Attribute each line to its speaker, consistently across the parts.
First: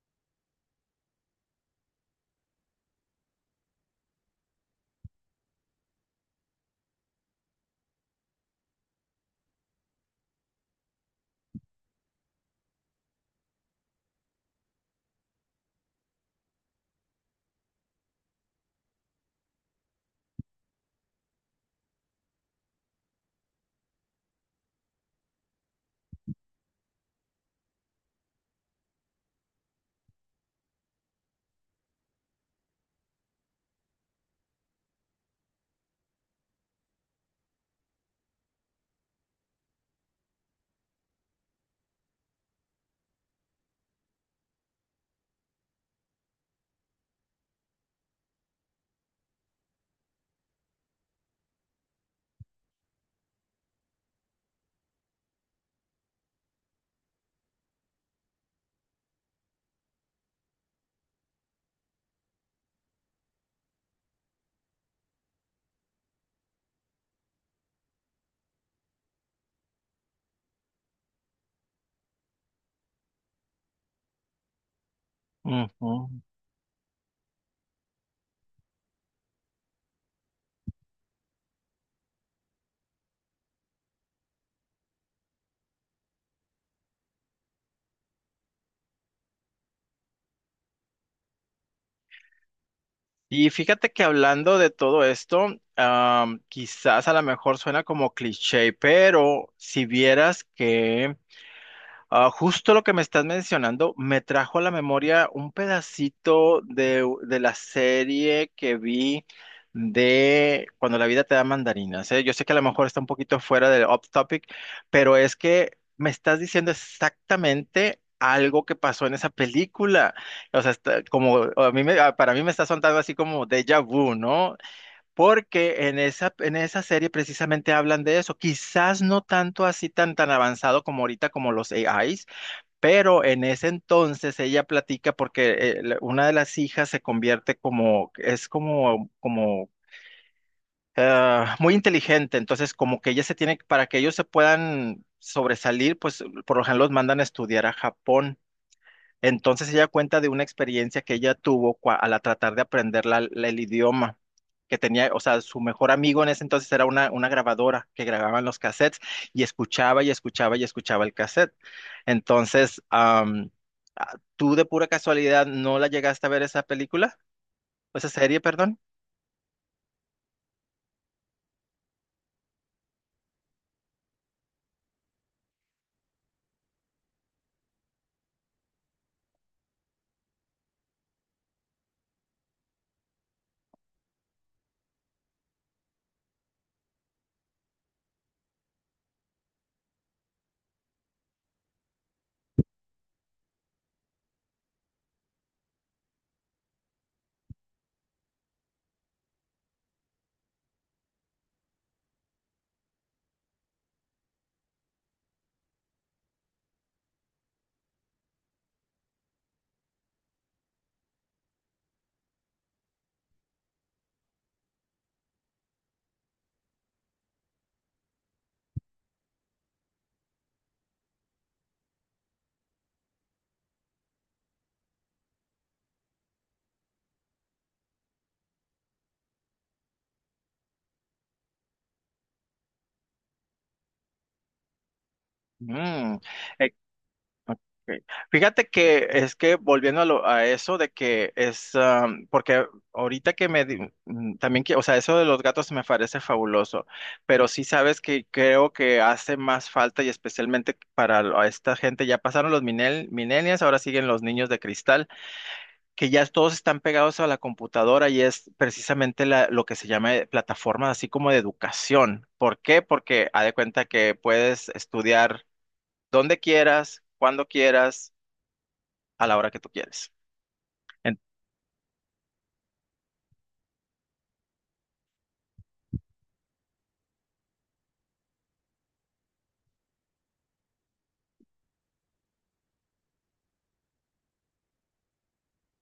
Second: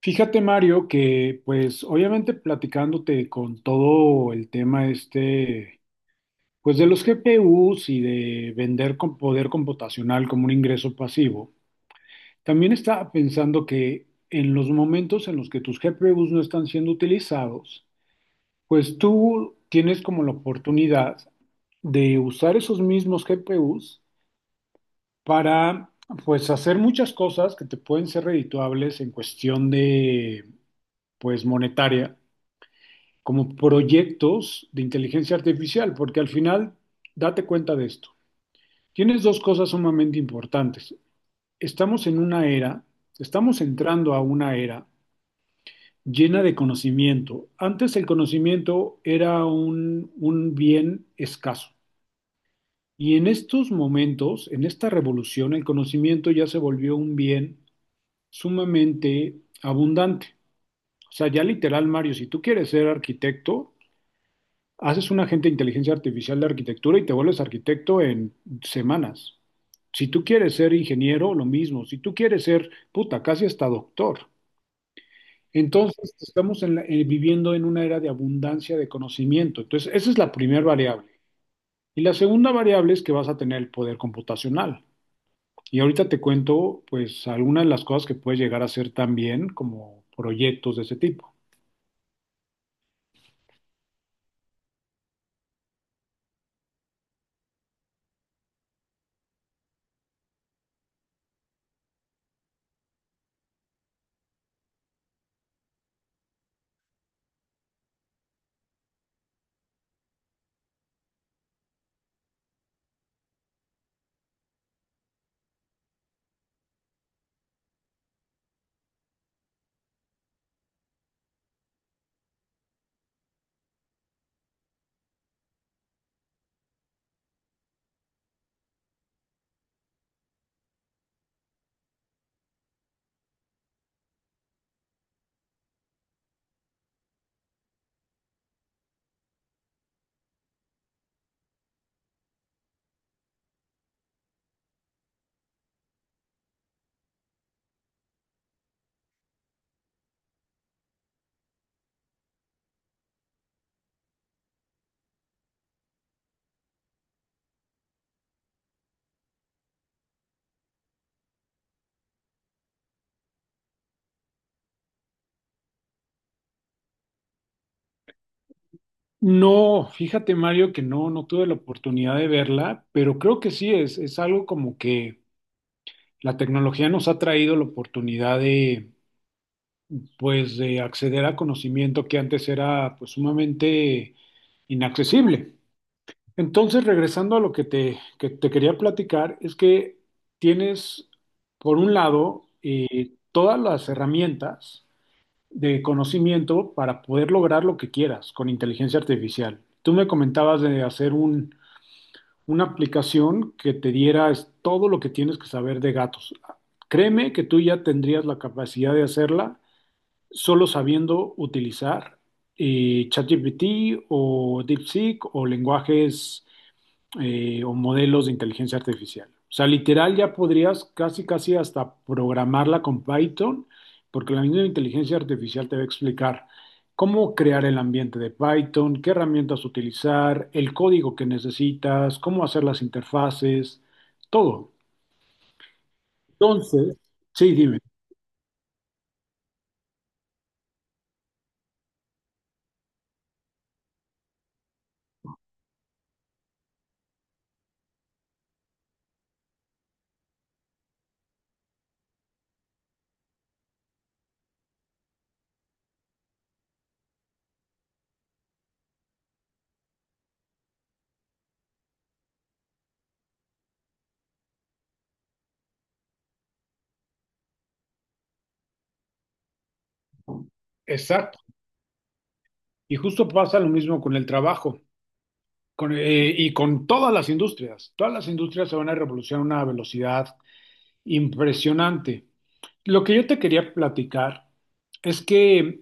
Speaker 1: Fíjate, Mario, que pues obviamente platicándote con todo el tema este, pues de los GPUs y de vender con poder computacional como un ingreso pasivo, también estaba pensando que en los momentos en los que tus GPUs no están siendo utilizados, pues tú tienes como la oportunidad de usar esos mismos GPUs para pues hacer muchas cosas que te pueden ser redituables en cuestión de pues monetaria como proyectos de inteligencia artificial, porque al final, date cuenta de esto. Tienes dos cosas sumamente importantes. Estamos en una era, estamos entrando a una era llena de conocimiento. Antes el conocimiento era un bien escaso. Y en estos momentos, en esta revolución, el conocimiento ya se volvió un bien sumamente abundante. O sea, ya literal, Mario, si tú quieres ser arquitecto, haces un agente de inteligencia artificial de arquitectura y te vuelves arquitecto en semanas. Si tú quieres ser ingeniero, lo mismo. Si tú quieres ser, puta, casi hasta doctor.
Speaker 2: Ujú.
Speaker 1: Entonces, viviendo en una era de abundancia de conocimiento. Entonces, esa es la primera variable. Y la segunda variable es que vas a tener el poder computacional. Y ahorita te cuento, pues, algunas de las cosas que puedes llegar a hacer también como proyectos de ese tipo.
Speaker 2: Y fíjate que hablando de todo esto, quizás a lo mejor suena como cliché, pero si vieras que justo lo que me estás mencionando me trajo a la memoria un pedacito de la serie que vi de Cuando la vida te da mandarinas, ¿eh? Yo sé que a lo mejor está un poquito fuera del off topic, pero es que me estás diciendo exactamente algo que pasó en esa película. O sea, está- como a mí me- ah, para mí me está sonando así como déjà vu, ¿no? Porque en esa serie precisamente hablan de eso. Quizás no tanto así tan avanzado como ahorita como los AIs, pero en ese entonces ella platica porque una de las hijas se convierte como muy inteligente, entonces como que ella se tiene, para que ellos se puedan sobresalir, pues por lo general los mandan a estudiar a Japón. Entonces ella cuenta de una experiencia que ella tuvo cua- al a tratar de aprender el idioma, que tenía, o sea, su mejor amigo en ese entonces era una grabadora que grababan los cassettes y escuchaba y escuchaba y escuchaba el cassette. Entonces, ¿tú de pura casualidad no la llegaste a ver esa película? Esa serie, perdón.
Speaker 1: No, fíjate Mario que no, no tuve la oportunidad de verla, pero creo que sí es algo como que la tecnología nos ha traído la oportunidad de, pues, de acceder a conocimiento que antes era, pues, sumamente inaccesible. Entonces, regresando a lo que te quería platicar, es que tienes, por un lado, todas las herramientas de conocimiento para poder lograr lo que quieras con inteligencia artificial. Tú me comentabas de hacer un una aplicación que te diera todo lo que tienes que saber de gatos. Créeme que tú ya tendrías la capacidad de hacerla solo sabiendo utilizar ChatGPT o DeepSeek o lenguajes o modelos de inteligencia artificial. O sea, literal ya podrías casi, casi hasta programarla con Python, porque la misma inteligencia artificial te va a explicar cómo crear el ambiente de Python, qué herramientas utilizar, el código que necesitas, cómo hacer las interfaces, todo.
Speaker 2: Mm. eh,
Speaker 1: Entonces, sí,
Speaker 2: Ok.
Speaker 1: dime.
Speaker 2: Fíjate que es que volviendo a eso de que es, porque ahorita que me, di- mm, también que, o sea, eso de los gatos me parece fabuloso, pero sí sabes que creo que hace más falta y especialmente para a esta gente, ya pasaron los millennials, ahora siguen los niños de cristal, que ya todos están pegados a la computadora y es precisamente lo que se llama plataforma así como de educación. ¿Por qué? Porque haz de cuenta que puedes estudiar donde quieras, cuando quieras, a la hora que tú quieres. En-
Speaker 1: Exacto. Y justo pasa lo mismo con el trabajo y con todas las industrias. Todas las industrias se van a revolucionar a una velocidad impresionante. Lo que yo te quería platicar es que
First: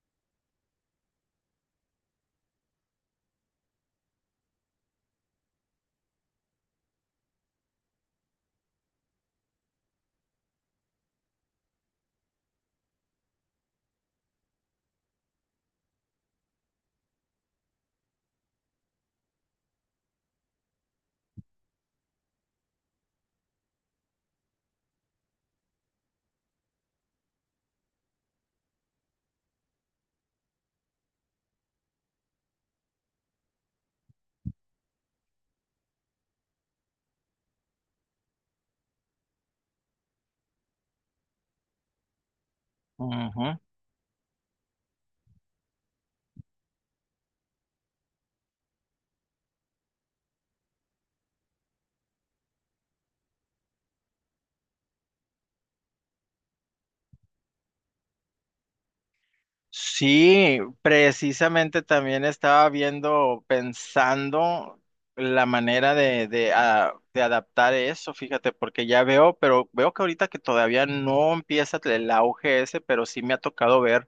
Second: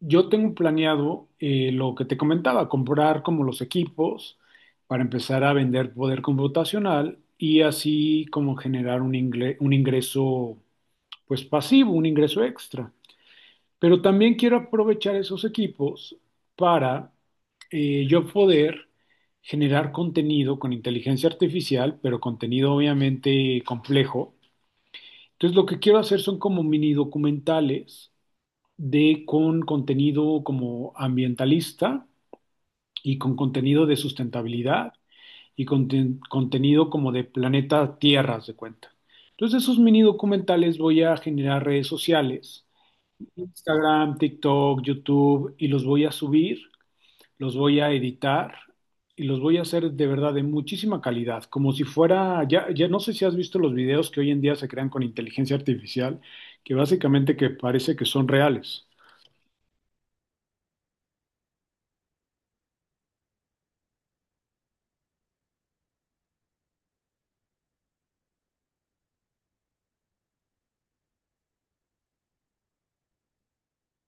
Speaker 1: yo tengo planeado lo que te comentaba, comprar como los equipos para empezar a vender poder computacional y así como generar un ingreso pues pasivo, un ingreso extra. Pero también quiero aprovechar esos equipos para yo poder generar contenido con inteligencia artificial, pero contenido obviamente complejo, entonces, lo que quiero hacer son como mini documentales de contenido como ambientalista y con contenido de sustentabilidad y contenido como de planeta Tierra, haz de cuenta. Entonces, esos mini documentales voy a generar redes sociales,
Speaker 2: Ujú.
Speaker 1: Instagram, TikTok, YouTube, y los voy a subir, los voy a editar y los voy a hacer de verdad de muchísima calidad, como si fuera, ya, ya no sé si has visto los videos que hoy en día se crean con inteligencia artificial, que básicamente que parece que son reales.
Speaker 2: Sí, precisamente también estaba viendo, pensando la manera de adaptar eso, fíjate, porque ya veo, pero veo que ahorita que todavía no empieza el auge ese, pero sí me ha tocado ver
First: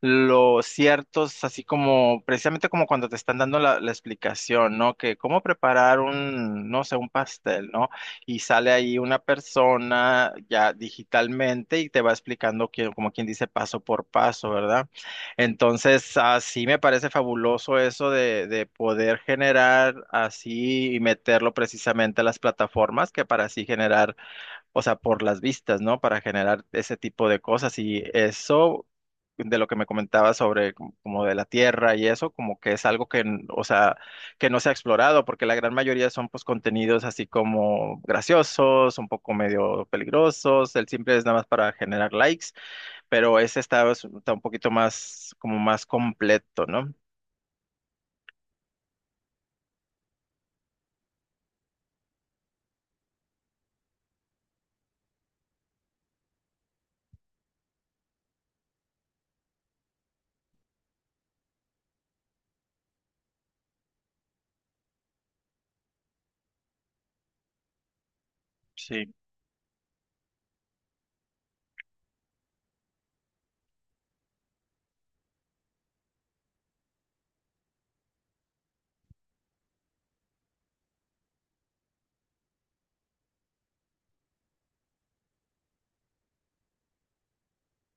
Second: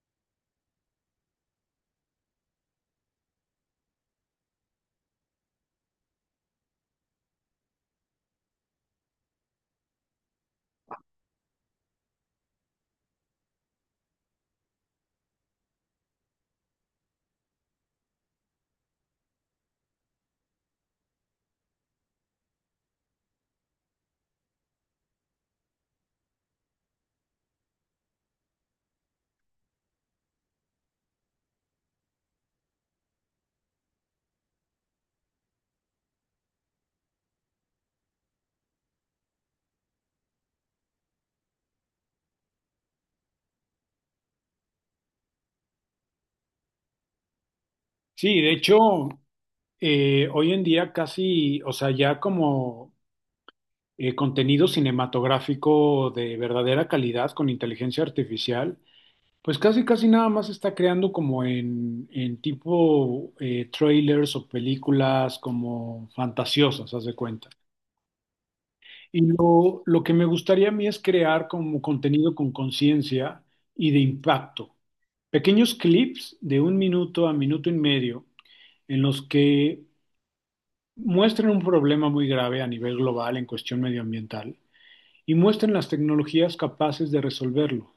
Speaker 2: los ciertos, así como precisamente como cuando te están dando la explicación, ¿no? Que cómo preparar un, no sé, un pastel, ¿no? Y sale ahí una persona ya digitalmente y te va explicando que, como quien dice, paso por paso, ¿verdad? Entonces, así me parece fabuloso eso de poder generar así y meterlo precisamente a las plataformas que para así generar, o sea, por las vistas, ¿no? Para generar ese tipo de cosas. Y eso de lo que me comentaba sobre como de la Tierra y eso, como que es algo que, o sea, que no se ha explorado, porque la gran mayoría son pues contenidos así como graciosos, un poco medio peligrosos, el simple es nada más para generar likes, pero ese está, pues, está un poquito más, como más completo, ¿no?
Speaker 1: Sí, de hecho, hoy en día casi, o sea, ya como contenido cinematográfico de verdadera calidad con inteligencia artificial, pues casi, casi nada más se está creando como en tipo trailers o películas como fantasiosas, haz de cuenta.
Speaker 2: Sí.
Speaker 1: Y lo que me gustaría a mí es crear como contenido con conciencia y de impacto. Pequeños clips de un minuto a minuto y medio en los que muestren un problema muy grave a nivel global en cuestión medioambiental y muestren las tecnologías capaces de resolverlo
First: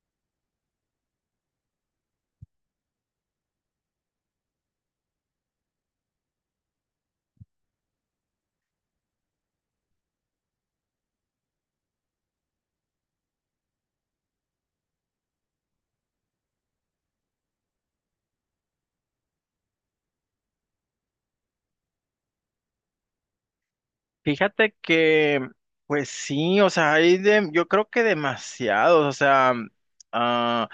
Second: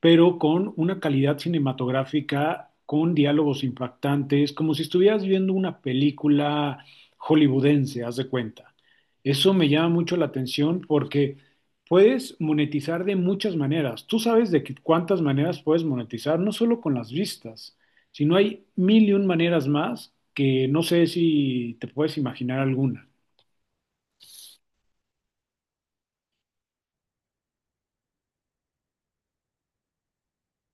Speaker 1: pero con una calidad cinematográfica, con diálogos impactantes, como si estuvieras viendo una película hollywoodense, haz de cuenta. Eso me llama mucho la atención porque puedes monetizar de muchas maneras. Tú sabes cuántas maneras puedes monetizar, no solo con las vistas, sino hay mil y un maneras más que no sé si te puedes imaginar alguna.
Speaker 2: Fíjate que, pues sí, o sea, hay de, yo creo que demasiados, o sea, ah,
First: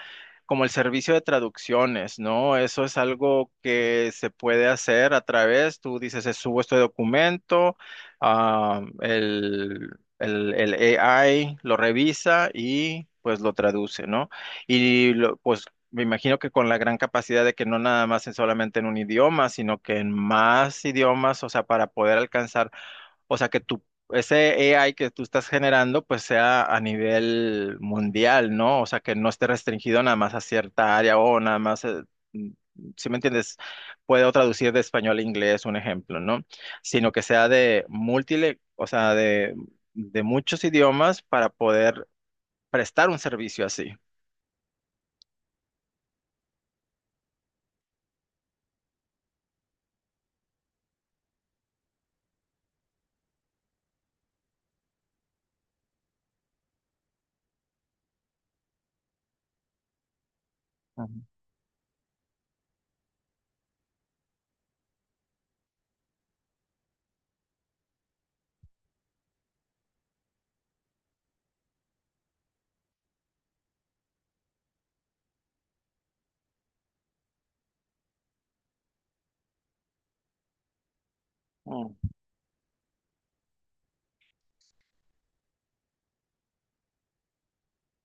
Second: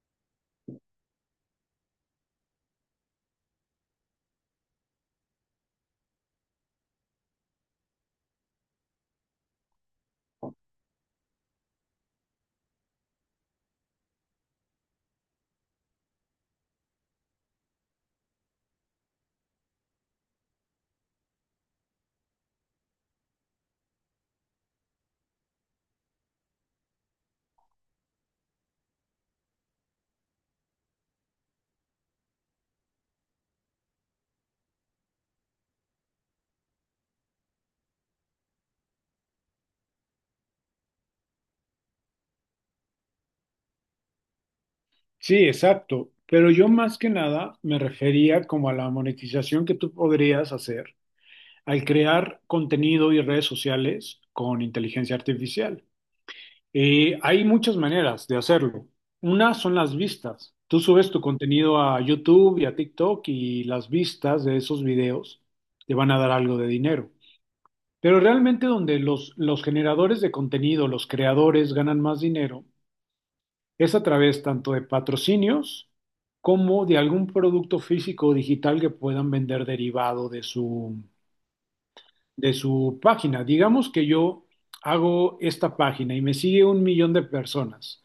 Speaker 2: como el servicio de traducciones, ¿no? Eso es algo que se puede hacer a través, tú dices, subo este documento, ah, el, el AI lo revisa y pues lo traduce, ¿no? Pues me imagino que con la gran capacidad de que no nada más es solamente en un idioma, sino que en más idiomas, o sea, para poder alcanzar, o sea, que tu, ese AI que tú estás generando, pues sea a nivel mundial, ¿no? O sea, que no esté restringido nada más a cierta área o nada más, mm, si me entiendes, puedo traducir de español a inglés, un ejemplo, ¿no? Sino que sea de múltiple, o sea, de muchos idiomas para poder prestar un servicio así.
Speaker 1: Sí, exacto. Pero yo más que nada me refería como a la monetización que tú podrías hacer al crear contenido y redes sociales con inteligencia artificial. Hay muchas maneras de hacerlo. Una son las vistas. Tú subes
Speaker 2: Ujú.
Speaker 1: tu contenido a YouTube y a TikTok y las vistas de esos videos te van a dar algo de dinero. Pero realmente donde los generadores de contenido, los creadores ganan más dinero, es a través tanto de patrocinios como de algún producto físico o digital que puedan vender derivado
Speaker 2: Mm.
Speaker 1: de su página. Digamos que yo hago esta página y me sigue un millón de personas.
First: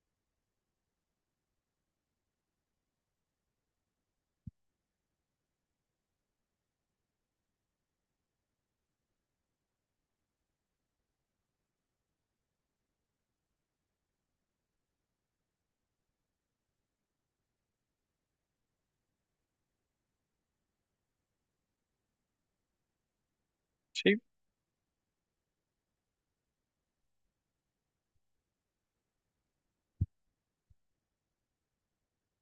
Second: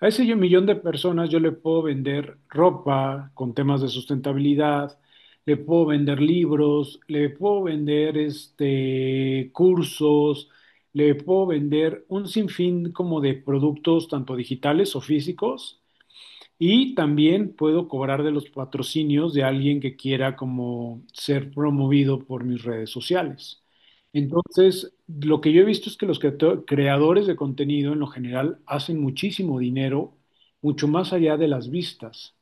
Speaker 1: A ese millón de personas yo le puedo vender ropa con temas de sustentabilidad, le puedo vender libros, le puedo vender este, cursos, le puedo vender un sinfín como de productos tanto digitales o físicos y también puedo cobrar de los patrocinios de alguien que quiera como ser promovido por mis redes sociales.
Speaker 2: Sí,
Speaker 1: Entonces, lo que yo he visto es que los creadores de contenido en lo general hacen muchísimo dinero, mucho más allá de las vistas.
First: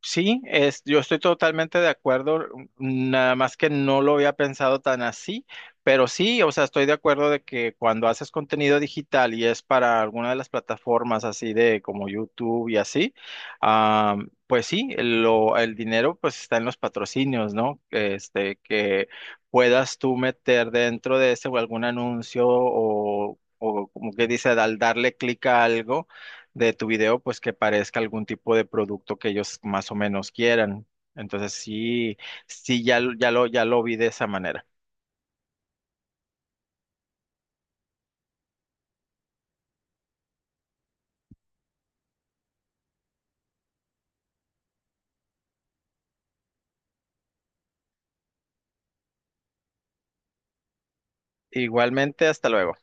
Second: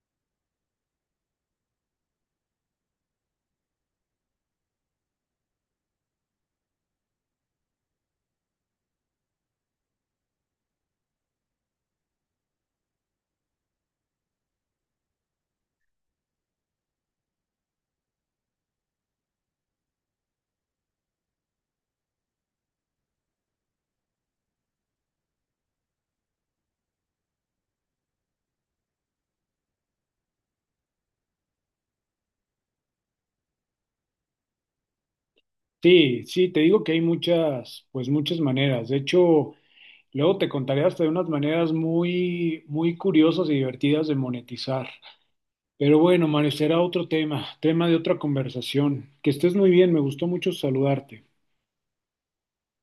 Speaker 2: sí, es, yo estoy totalmente de acuerdo, nada más que no lo había pensado tan así, pero sí, o sea, estoy de acuerdo de que cuando haces contenido digital y es para alguna de las plataformas así de como YouTube y así, ah, pues sí, lo, el dinero pues está en los patrocinios, ¿no? Este, que puedas tú meter dentro de ese o algún anuncio o como que dice, al darle clic a algo de tu video, pues que parezca algún tipo de producto que ellos más o menos quieran. Entonces sí, sí, ya, ya lo vi de esa manera.
Speaker 1: Sí, sí, te digo que hay muchas, pues muchas maneras. De hecho, luego te contaré hasta de unas maneras muy, muy curiosas y divertidas de monetizar. Pero bueno, Mario, será otro tema, tema de otra conversación. Que estés muy bien, me gustó mucho saludarte.
Speaker 2: Igualmente, hasta luego.